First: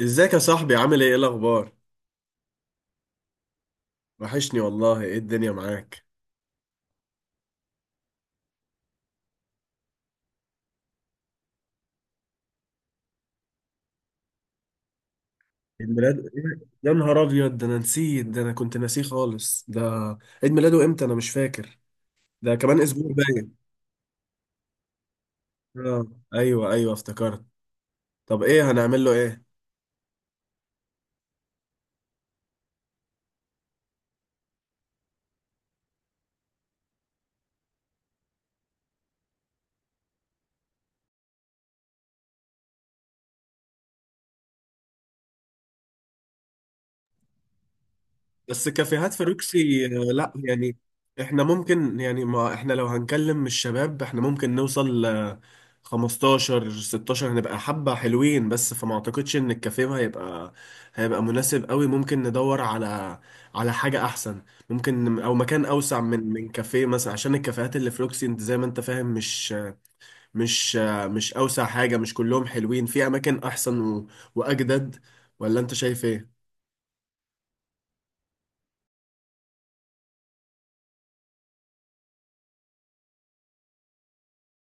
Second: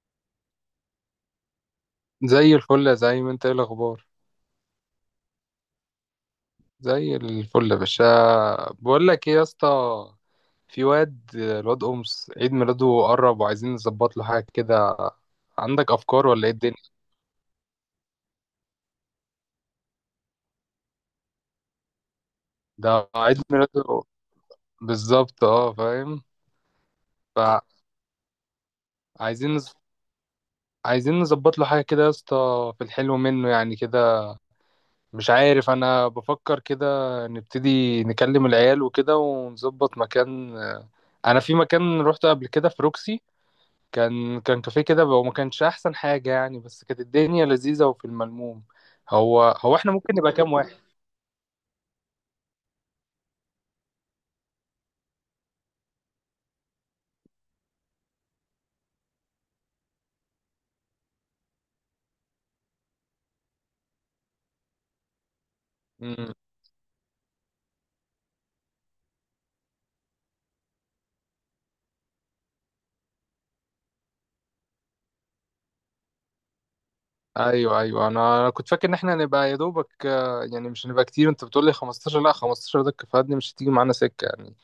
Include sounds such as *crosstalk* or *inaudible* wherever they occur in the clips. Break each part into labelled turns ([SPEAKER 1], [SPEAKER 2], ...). [SPEAKER 1] ازيك يا صاحبي؟ عامل ايه الاخبار؟
[SPEAKER 2] زي الفل، زي ما انت. ايه الاخبار؟
[SPEAKER 1] وحشني والله. ايه الدنيا معاك؟
[SPEAKER 2] زي الفل يا باشا. بقول لك ايه يا اسطى. في الواد امس عيد ميلاده قرب وعايزين نظبط له حاجه كده.
[SPEAKER 1] عيد
[SPEAKER 2] عندك
[SPEAKER 1] ميلاد
[SPEAKER 2] افكار ولا ايه
[SPEAKER 1] ايه؟
[SPEAKER 2] الدنيا؟
[SPEAKER 1] يا نهار ابيض، ده انا نسيت، ده انا كنت ناسيه خالص. ده عيد ميلاده امتى؟ انا مش فاكر. ده كمان
[SPEAKER 2] ده
[SPEAKER 1] اسبوع
[SPEAKER 2] عيد
[SPEAKER 1] باين.
[SPEAKER 2] ميلاده بالظبط، اه
[SPEAKER 1] اه،
[SPEAKER 2] فاهم.
[SPEAKER 1] ايوه افتكرت. طب ايه هنعمل له؟
[SPEAKER 2] فعايزين نز... عايزين نظبط له حاجه كده يا اسطى في الحلو منه يعني كده. مش عارف، انا بفكر كده. نبتدي نكلم العيال وكده ونظبط مكان. انا في مكان روحته قبل كده في روكسي. كان كافيه كده، هو ما كانش احسن حاجة يعني، بس كانت الدنيا لذيذة وفي الملموم.
[SPEAKER 1] بس كافيهات
[SPEAKER 2] هو هو
[SPEAKER 1] فاروكسي؟
[SPEAKER 2] احنا ممكن نبقى
[SPEAKER 1] لا
[SPEAKER 2] كام واحد؟
[SPEAKER 1] يعني. احنا ممكن، يعني ما احنا لو هنكلم الشباب احنا ممكن نوصل ل 15 16، هنبقى حبة حلوين، بس فما اعتقدش ان الكافيه هيبقى مناسب قوي. ممكن ندور على حاجة احسن. ممكن او مكان اوسع من
[SPEAKER 2] امم.
[SPEAKER 1] من كافيه مثلا، عشان الكافيهات اللي في روكسي انت زي ما انت فاهم، مش مش اوسع حاجة، مش كلهم حلوين، في اماكن احسن واجدد. ولا انت شايف ايه؟
[SPEAKER 2] ايوه، ايوه، انا كنت فاكر ان احنا نبقى يا دوبك، يعني مش هنبقى كتير. انت بتقول لي 15، لا 15 ده كفاية، مش هتيجي معانا سكة يعني.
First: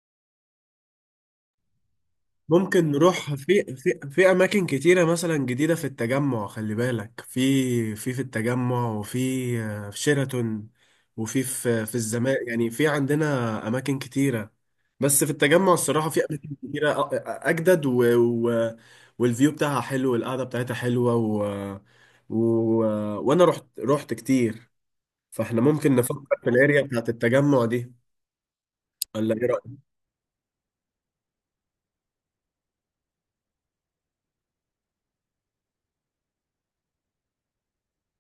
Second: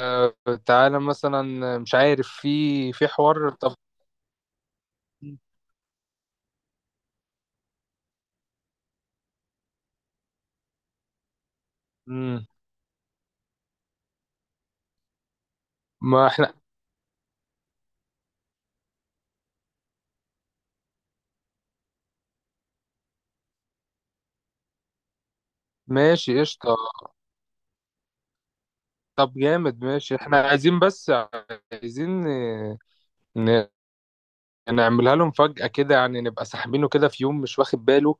[SPEAKER 2] آه، تعالى مثلا، مش عارف،
[SPEAKER 1] ممكن
[SPEAKER 2] في
[SPEAKER 1] نروح
[SPEAKER 2] حوار طب.
[SPEAKER 1] في اماكن كتيره مثلا جديده في التجمع، خلي بالك، في التجمع، وفي في شيراتون، وفي في في الزمالك.
[SPEAKER 2] امم.
[SPEAKER 1] يعني في عندنا اماكن كتيره، بس في التجمع الصراحه في
[SPEAKER 2] ما احنا
[SPEAKER 1] اماكن كتيره، اجدد و والفيو بتاعها حلو، والقعده بتاعتها حلوه، و وانا رحت كتير. فاحنا ممكن
[SPEAKER 2] ماشي
[SPEAKER 1] نفكر في
[SPEAKER 2] قشطة.
[SPEAKER 1] الاريا بتاعت التجمع دي.
[SPEAKER 2] طب
[SPEAKER 1] ولا ايه رايك؟
[SPEAKER 2] جامد، ماشي. احنا عايزين، بس عايزين نعملها لهم فجأة كده، يعني نبقى ساحبينه كده في يوم مش واخد باله.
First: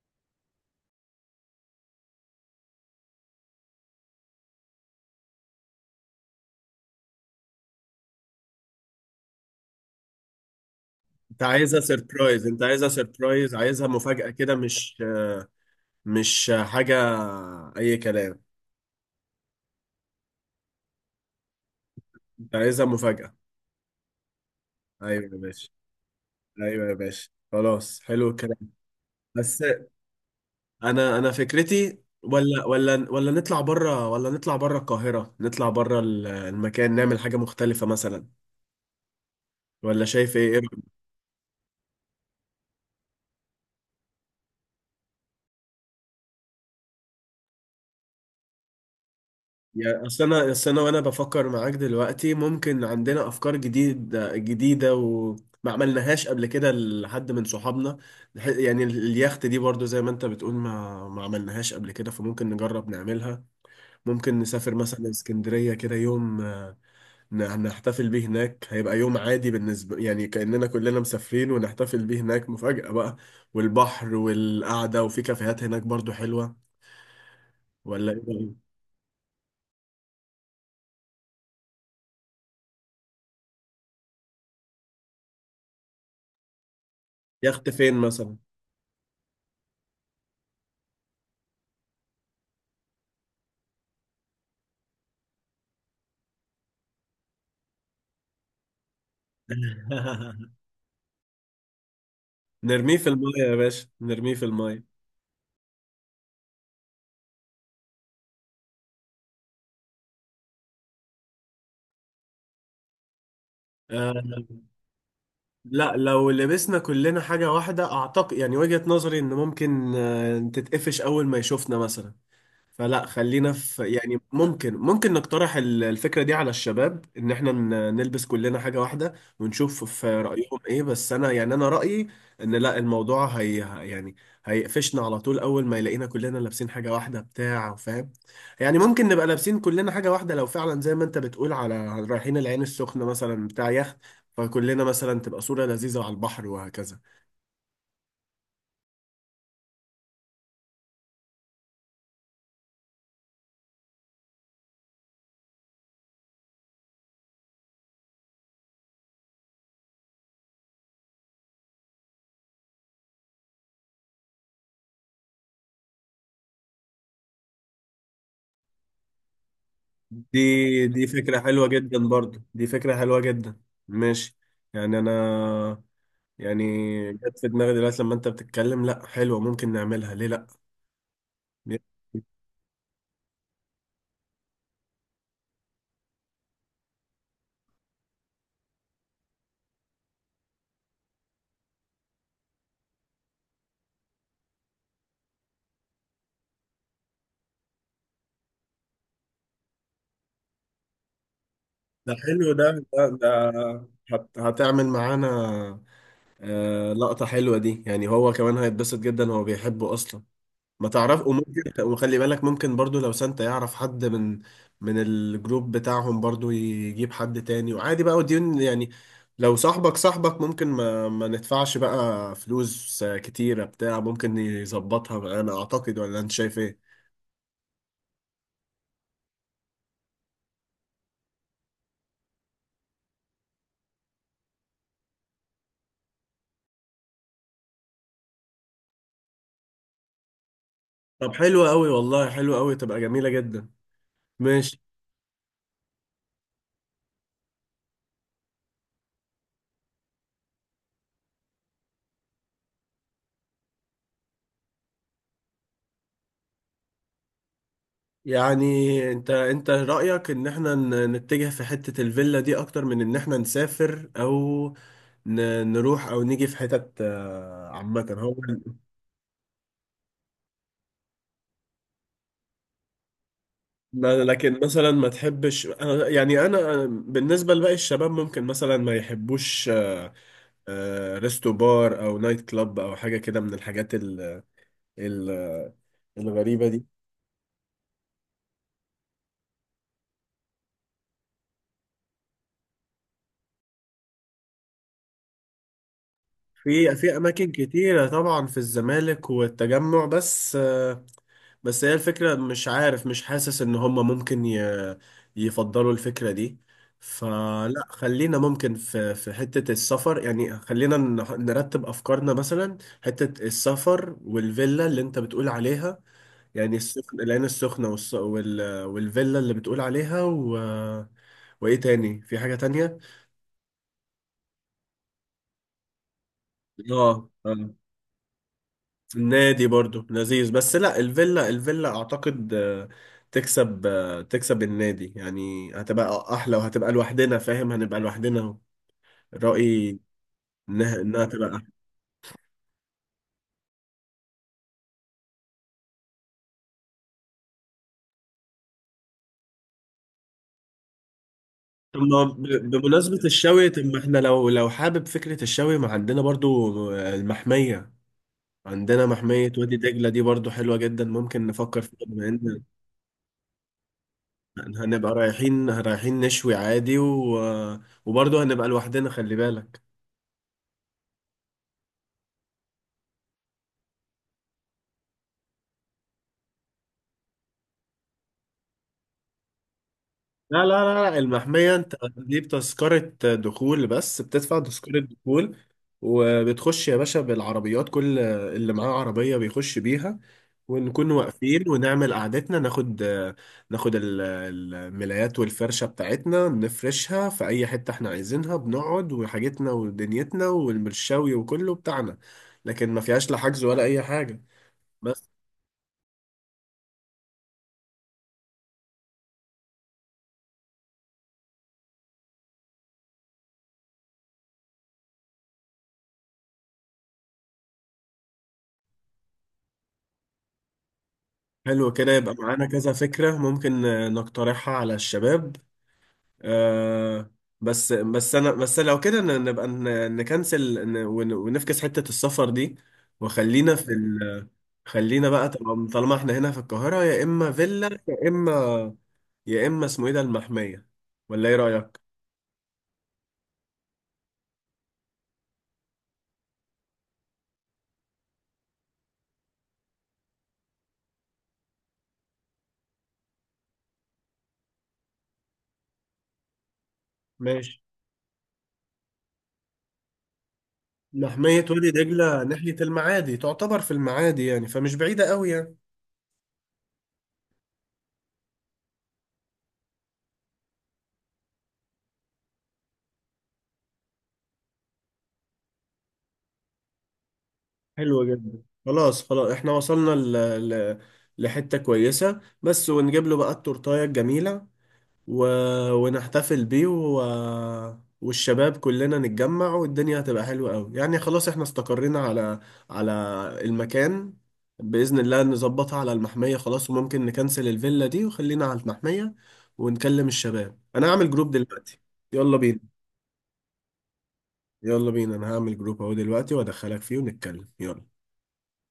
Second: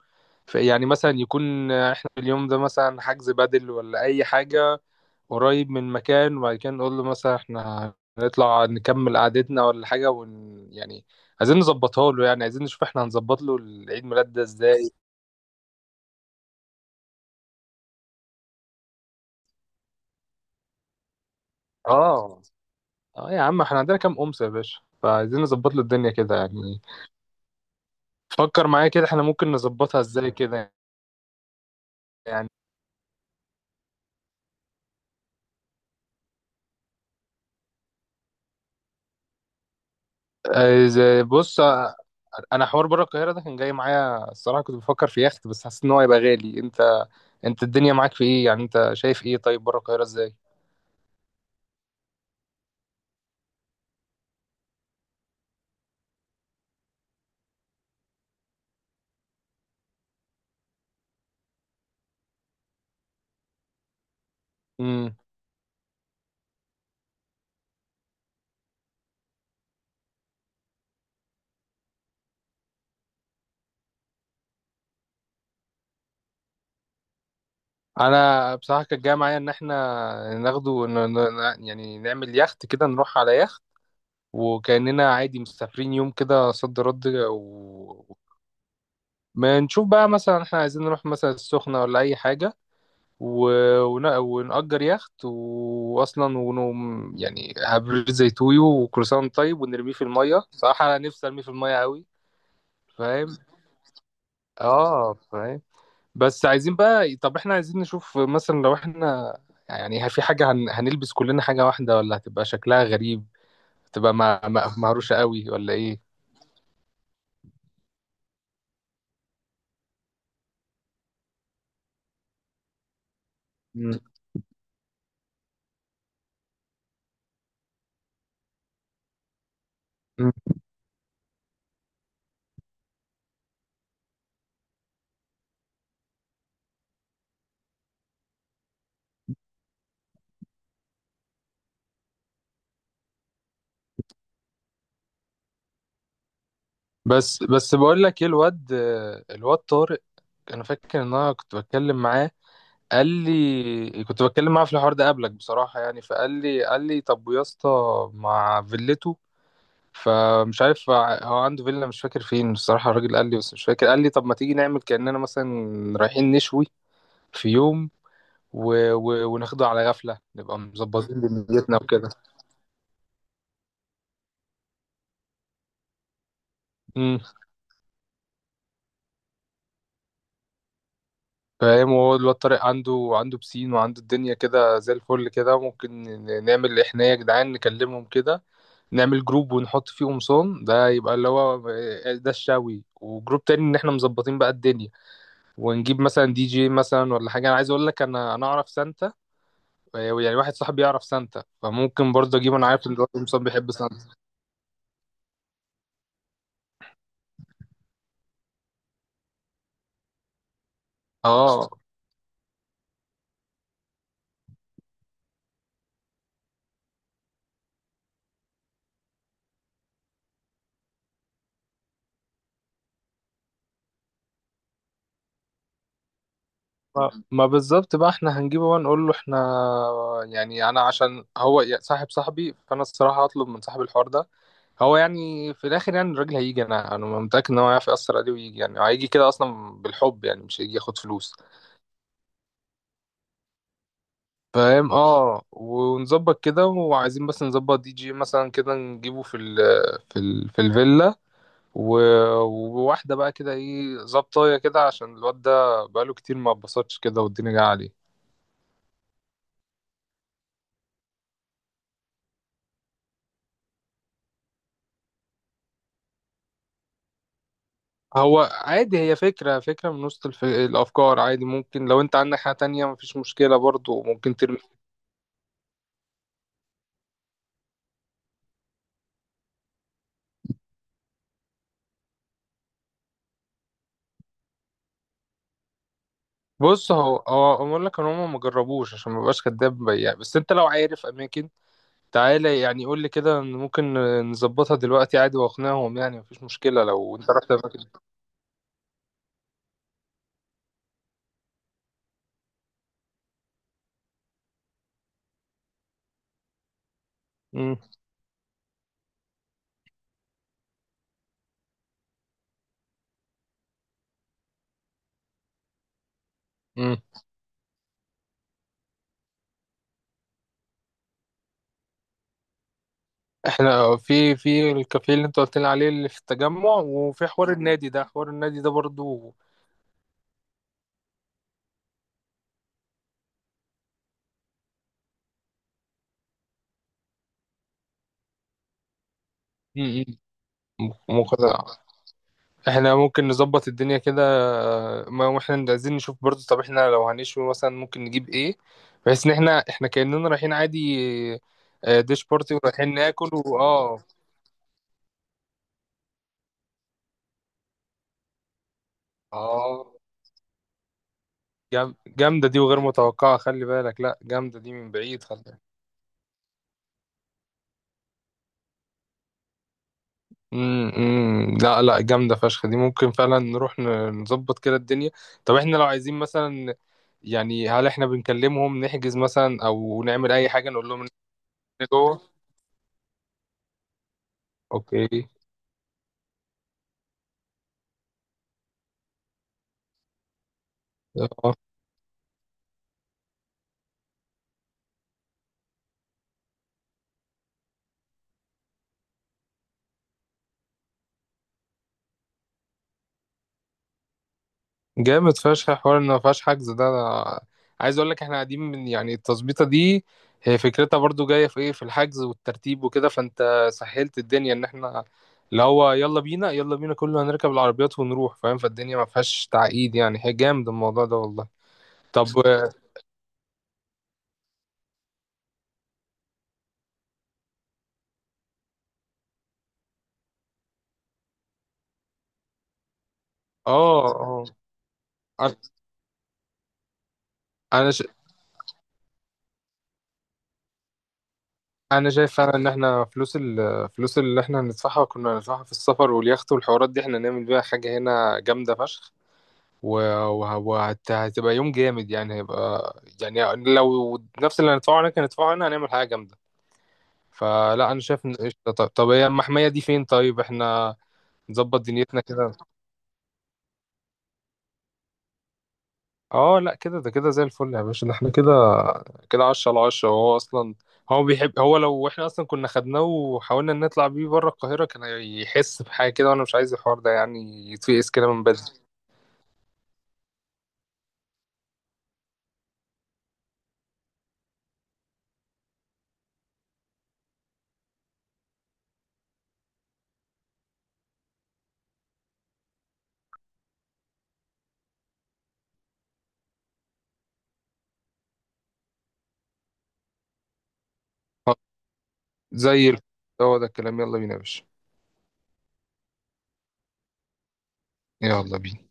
[SPEAKER 2] يعني مثلا يكون احنا في اليوم ده مثلا حجز بدل ولا اي حاجة قريب من مكان، وبعد كده نقول له مثلا احنا هنطلع نكمل قعدتنا ولا حاجة يعني.
[SPEAKER 1] انت
[SPEAKER 2] عايزين
[SPEAKER 1] عايزها
[SPEAKER 2] نظبطها له، يعني
[SPEAKER 1] سيربرايز؟
[SPEAKER 2] عايزين نشوف احنا هنظبط له
[SPEAKER 1] عايزها
[SPEAKER 2] العيد
[SPEAKER 1] مفاجاه
[SPEAKER 2] ميلاد ده
[SPEAKER 1] كده،
[SPEAKER 2] ازاي.
[SPEAKER 1] مش مش حاجة، أي كلام.
[SPEAKER 2] اه.
[SPEAKER 1] أنت عايزها
[SPEAKER 2] اه
[SPEAKER 1] مفاجأة.
[SPEAKER 2] يا عم، احنا عندنا كام أمس يا باشا،
[SPEAKER 1] أيوة يا
[SPEAKER 2] فعايزين
[SPEAKER 1] باشا،
[SPEAKER 2] نظبط له الدنيا كده يعني.
[SPEAKER 1] خلاص، حلو الكلام.
[SPEAKER 2] فكر معايا كده، احنا ممكن
[SPEAKER 1] بس
[SPEAKER 2] نظبطها ازاي كده.
[SPEAKER 1] أنا فكرتي
[SPEAKER 2] يعني
[SPEAKER 1] ولا ولا ولا نطلع بره، القاهرة، نطلع بره المكان، نعمل حاجة مختلفة مثلا. ولا شايف إيه؟ رأيك؟
[SPEAKER 2] بص، انا حوار بره القاهره ده كان جاي معايا الصراحه، كنت بفكر في يخت، بس حاسس ان هو هيبقى غالي. انت الدنيا معاك في ايه يعني، انت شايف ايه طيب بره القاهره
[SPEAKER 1] يعني أصل
[SPEAKER 2] ازاي؟
[SPEAKER 1] أنا، وأنا بفكر معاك دلوقتي، ممكن عندنا أفكار جديدة و ما عملناهاش قبل كده لحد من صحابنا. يعني اليخت دي برضو زي ما انت بتقول ما عملناهاش قبل كده، فممكن نجرب نعملها. ممكن نسافر مثلا
[SPEAKER 2] امم.
[SPEAKER 1] اسكندرية كده يوم، نحتفل بيه هناك، هيبقى يوم عادي بالنسبة، يعني كأننا كلنا مسافرين ونحتفل بيه هناك مفاجأة بقى. والبحر والقعدة، وفي كافيهات هناك برضو حلوة. ولا ايه
[SPEAKER 2] انا
[SPEAKER 1] رأيك؟
[SPEAKER 2] بصراحه كان جاي معايا ان احنا ناخده، يعني نعمل يخت كده، نروح على يخت، وكاننا عادي مسافرين يوم كده صد رد
[SPEAKER 1] يخت فين مثلا؟
[SPEAKER 2] ما نشوف بقى مثلا احنا عايزين نروح مثلا السخنه ولا اي حاجه. و- ونأجر يخت وأصلا، ونقوم يعني هبريد زي تويو وكروسان طيب، ونرميه في المية،
[SPEAKER 1] *laughs*
[SPEAKER 2] صراحة أنا نفسي أرميه في المية أوي.
[SPEAKER 1] نرميه في
[SPEAKER 2] فاهم.
[SPEAKER 1] المية يا باشا، نرميه في المية.
[SPEAKER 2] آه، فاهم. بس عايزين بقى، طب إحنا عايزين نشوف مثلا لو إحنا يعني، هل في حاجة هنلبس كلنا حاجة واحدة ولا هتبقى شكلها غريب، تبقى
[SPEAKER 1] آه.
[SPEAKER 2] مهروشة أوي ولا
[SPEAKER 1] لا،
[SPEAKER 2] إيه؟
[SPEAKER 1] لو لبسنا كلنا حاجة واحدة أعتقد، يعني وجهة نظري إن ممكن آه تتقفش أول ما يشوفنا مثلا. فلا خلينا في،
[SPEAKER 2] مم.
[SPEAKER 1] يعني ممكن، نقترح الفكرة دي على الشباب، ان احنا نلبس كلنا حاجة واحدة، ونشوف في
[SPEAKER 2] مم.
[SPEAKER 1] رأيهم ايه. بس انا يعني، انا رأيي ان لا، الموضوع هي، يعني هيقفشنا على طول اول ما يلاقينا كلنا لابسين حاجة واحدة، بتاع فاهم. يعني ممكن نبقى لابسين كلنا حاجة واحدة لو فعلا زي ما انت بتقول على رايحين العين السخنة مثلا بتاع يخت، فكلنا مثلا تبقى صورة لذيذة على البحر وهكذا.
[SPEAKER 2] بس بقول لك إيه، الواد، الواد طارق، أنا فاكر إن أنا كنت بتكلم معاه. قال لي، كنت بتكلم معاه في الحوار ده قبلك بصراحة يعني، فقال لي طب يا اسطى، مع فيلته. فمش عارف، هو عنده فيلا مش فاكر فين بصراحة، الراجل قال لي بس مش فاكر. قال لي طب ما تيجي نعمل كأننا مثلا رايحين نشوي في يوم وناخده على غفلة
[SPEAKER 1] دي
[SPEAKER 2] نبقى
[SPEAKER 1] دي
[SPEAKER 2] مظبطين
[SPEAKER 1] فكرة حلوة
[SPEAKER 2] دنيتنا
[SPEAKER 1] جدا،
[SPEAKER 2] وكده.
[SPEAKER 1] برضو دي فكرة حلوة جدا. ماشي. يعني أنا، يعني
[SPEAKER 2] امم.
[SPEAKER 1] جت في دماغي دلوقتي لما أنت بتتكلم، لأ حلوة، ممكن نعملها، ليه لأ.
[SPEAKER 2] فاهم، وهو الواد طارق عنده بسين وعنده الدنيا كده زي الفل كده. ممكن نعمل احنا يا جدعان نكلمهم كده، نعمل جروب ونحط فيه قمصان، ده يبقى اللي هو، ده الشاوي. وجروب تاني ان احنا مظبطين بقى الدنيا، ونجيب مثلا دي جي مثلا ولا حاجه. انا عايز اقول لك، انا اعرف سانتا يعني، واحد صاحبي يعرف سانتا،
[SPEAKER 1] ده
[SPEAKER 2] فممكن برضه
[SPEAKER 1] حلو
[SPEAKER 2] اجيبه. انا
[SPEAKER 1] ده،
[SPEAKER 2] عارف ان
[SPEAKER 1] ده,
[SPEAKER 2] الواد
[SPEAKER 1] ده
[SPEAKER 2] قمصان بيحب سانتا.
[SPEAKER 1] هت هتعمل معانا؟ آه، لقطة حلوة دي، يعني هو كمان هيتبسط جدا، هو بيحبه أصلا. ما تعرف، وممكن،
[SPEAKER 2] اه.
[SPEAKER 1] وخلي بالك ممكن برضو لو سانتا يعرف حد من الجروب بتاعهم برضو يجيب حد تاني، وعادي بقى وديون يعني. لو صاحبك ممكن ما ندفعش بقى فلوس كتيرة بتاع، ممكن يظبطها انا اعتقد. ولا انت شايف ايه؟
[SPEAKER 2] ما بالظبط بقى، احنا هنجيبه بقى نقول له احنا يعني. انا عشان هو صاحبي، فانا الصراحه هطلب من صاحب الحوار ده، هو يعني في الاخر يعني، الراجل هيجي، انا متاكد ان هو هيعرف ياثر عليه ويجي، يعني هيجي كده اصلا بالحب يعني، مش هيجي ياخد
[SPEAKER 1] طب
[SPEAKER 2] فلوس.
[SPEAKER 1] حلو قوي والله، حلو قوي تبقى جميلة جدا. ماشي.
[SPEAKER 2] فاهم. اه، ونظبط كده. وعايزين بس نظبط دي جي مثلا كده، نجيبه في ال في ال في الفيلا. و- وواحدة بقى كده، ايه، ظبطاية كده عشان الواد ده بقاله كتير ما اتبسطش كده والدنيا جاية عليه.
[SPEAKER 1] يعني انت رأيك ان احنا نتجه في حتة الفيلا دي اكتر من ان احنا نسافر، او نروح، او نيجي في حتت عامة هو.
[SPEAKER 2] هو عادي، هي فكرة من وسط الأفكار، عادي، ممكن لو أنت عندك حاجة تانية مفيش مشكلة برضو، ممكن ترمي.
[SPEAKER 1] لكن مثلا ما تحبش، انا يعني، انا بالنسبة لباقي الشباب ممكن مثلا ما يحبوش ريستو بار او نايت كلاب او حاجة كده من الحاجات ال ال الغريبة دي.
[SPEAKER 2] بص، هو أقول لك إن هما مجربوش عشان مبقاش كداب يعني، بس أنت لو عارف أماكن تعالى يعني قول لي كده، ممكن نظبطها دلوقتي عادي واقنعهم يعني، مفيش مشكلة
[SPEAKER 1] في
[SPEAKER 2] لو انت رحت
[SPEAKER 1] اماكن
[SPEAKER 2] اماكن.
[SPEAKER 1] كتيرة طبعا في الزمالك والتجمع، بس بس هي الفكرة مش عارف، مش حاسس ان هم ممكن يفضلوا الفكرة دي. فلا
[SPEAKER 2] مم.
[SPEAKER 1] خلينا ممكن في حتة السفر، يعني خلينا نرتب افكارنا مثلا. حتة السفر، والفيلا اللي انت بتقول عليها، يعني
[SPEAKER 2] مم.
[SPEAKER 1] السخن العين السخنة والفيلا اللي بتقول عليها، و وايه تاني؟ في حاجة تانية؟
[SPEAKER 2] احنا في الكافيه اللي انت قلت لي عليه اللي في التجمع، وفي
[SPEAKER 1] اه
[SPEAKER 2] حوار
[SPEAKER 1] آه.
[SPEAKER 2] النادي ده، حوار النادي ده برضو.
[SPEAKER 1] النادي برضو لذيذ. بس لا، الفيلا، الفيلا اعتقد تكسب، تكسب النادي، يعني هتبقى احلى وهتبقى لوحدنا، فاهم، هنبقى لوحدنا. رأيي
[SPEAKER 2] مم. مم.
[SPEAKER 1] انها تبقى
[SPEAKER 2] مقدر.
[SPEAKER 1] احلى.
[SPEAKER 2] احنا ممكن نظبط الدنيا كده. ما احنا عايزين نشوف برضو، طب احنا لو هنشوي مثلا ممكن نجيب ايه بحيث ان احنا كأننا رايحين عادي،
[SPEAKER 1] طب ما
[SPEAKER 2] ديش بارتي، ورايحين
[SPEAKER 1] بمناسبة
[SPEAKER 2] ناكل
[SPEAKER 1] الشوي، طب ما
[SPEAKER 2] واه.
[SPEAKER 1] احنا لو حابب فكرة الشوي، ما عندنا برضو المحمية، عندنا
[SPEAKER 2] اه،
[SPEAKER 1] محمية وادي
[SPEAKER 2] آه.
[SPEAKER 1] دجلة، دي برضو حلوة جدا، ممكن نفكر فيها، بما
[SPEAKER 2] جامدة دي
[SPEAKER 1] ان
[SPEAKER 2] وغير متوقعة خلي بالك، لا، جامدة دي من
[SPEAKER 1] هنبقى
[SPEAKER 2] بعيد خلي بالك.
[SPEAKER 1] رايحين نشوي عادي، و... وبرضو هنبقى لوحدنا خلي بالك.
[SPEAKER 2] مم، مم. لا، لا، جامدة فشخ دي، ممكن فعلا نروح نظبط كده الدنيا. طب احنا لو عايزين مثلا يعني، هل احنا بنكلمهم نحجز مثلا او نعمل اي
[SPEAKER 1] لا لا
[SPEAKER 2] حاجة نقول لهم إن
[SPEAKER 1] لا لا، المحمية
[SPEAKER 2] إحنا
[SPEAKER 1] انت
[SPEAKER 2] جوه.
[SPEAKER 1] بتجيب تذكرة دخول، بس بتدفع تذكرة
[SPEAKER 2] اوكي.
[SPEAKER 1] دخول وبتخش يا باشا بالعربيات، كل اللي معاه عربية بيخش بيها، ونكون واقفين ونعمل قعدتنا، ناخد الملايات والفرشة بتاعتنا، نفرشها في أي حتة احنا عايزينها، بنقعد وحاجتنا ودنيتنا والمرشاوي وكله بتاعنا. لكن ما فيهاش لا حجز ولا أي حاجة. بس
[SPEAKER 2] جامد فشخ حوار ان ما فيهاش حجز، ده انا عايز اقول لك، احنا قاعدين من يعني، التظبيطه دي هي فكرتها برضو جايه في ايه، في الحجز والترتيب وكده، فانت سهلت الدنيا ان احنا اللي هو يلا بينا، يلا بينا، كله هنركب العربيات ونروح، فاهم، فالدنيا ما فيهاش تعقيد يعني، هي جامد الموضوع ده والله.
[SPEAKER 1] حلو كده،
[SPEAKER 2] طب
[SPEAKER 1] يبقى معانا
[SPEAKER 2] *laughs*
[SPEAKER 1] كذا فكرة ممكن نقترحها على الشباب. آه. بس انا بس لو كده نبقى نكنسل ونفكس حتة السفر دي، وخلينا في
[SPEAKER 2] اه، اه،
[SPEAKER 1] ال، خلينا بقى طالما احنا هنا في القاهرة، يا اما
[SPEAKER 2] انا
[SPEAKER 1] فيلا،
[SPEAKER 2] ش...
[SPEAKER 1] يا اما اسمه ايه ده، المحمية. ولا ايه رأيك؟
[SPEAKER 2] انا شايف فعلا ان احنا الفلوس اللي احنا هندفعها كنا هندفعها في السفر واليخت والحوارات دي احنا نعمل بيها حاجه هنا جامده فشخ، وهتبقى يوم جامد يعني هيبقى يعني، لو نفس اللي هندفعه هناك هندفعه هنا هنعمل حاجة جامدة.
[SPEAKER 1] ماشي.
[SPEAKER 2] فلا، أنا شايف إن قشطة. طب هي المحمية دي فين طيب، إحنا
[SPEAKER 1] محمية
[SPEAKER 2] نظبط
[SPEAKER 1] وادي
[SPEAKER 2] دنيتنا
[SPEAKER 1] دجلة
[SPEAKER 2] كده.
[SPEAKER 1] ناحية المعادي، تعتبر في المعادي يعني، فمش بعيدة قوي يعني.
[SPEAKER 2] اه لا كده، ده كده زي الفل يا باشا، ده احنا كده، كده عشرة على عشرة، وهو أصلا هو بيحب، هو لو احنا أصلا كنا خدناه وحاولنا نطلع بيه بره القاهرة كان هيحس بحاجة كده، وأنا مش عايز الحوار ده يعني يتفقس
[SPEAKER 1] حلو
[SPEAKER 2] كده من
[SPEAKER 1] جدا.
[SPEAKER 2] بدري.
[SPEAKER 1] خلاص احنا وصلنا ل... لحتة كويسة، بس ونجيب له بقى التورتاية الجميلة، و... ونحتفل بيه، و... والشباب كلنا نتجمع، والدنيا هتبقى حلوة قوي يعني. خلاص احنا استقرينا على على المكان، بإذن الله نظبطها على المحمية، خلاص، وممكن نكنسل الفيلا دي وخلينا على المحمية. ونكلم الشباب، أنا هعمل جروب
[SPEAKER 2] آه،
[SPEAKER 1] دلوقتي، يلا
[SPEAKER 2] زي
[SPEAKER 1] بينا.
[SPEAKER 2] الفل. هو ده الكلام، يلا بينا يا باشا.
[SPEAKER 1] أنا هعمل جروب أهو دلوقتي وأدخلك فيه ونتكلم، يلا.
[SPEAKER 2] يلا بينا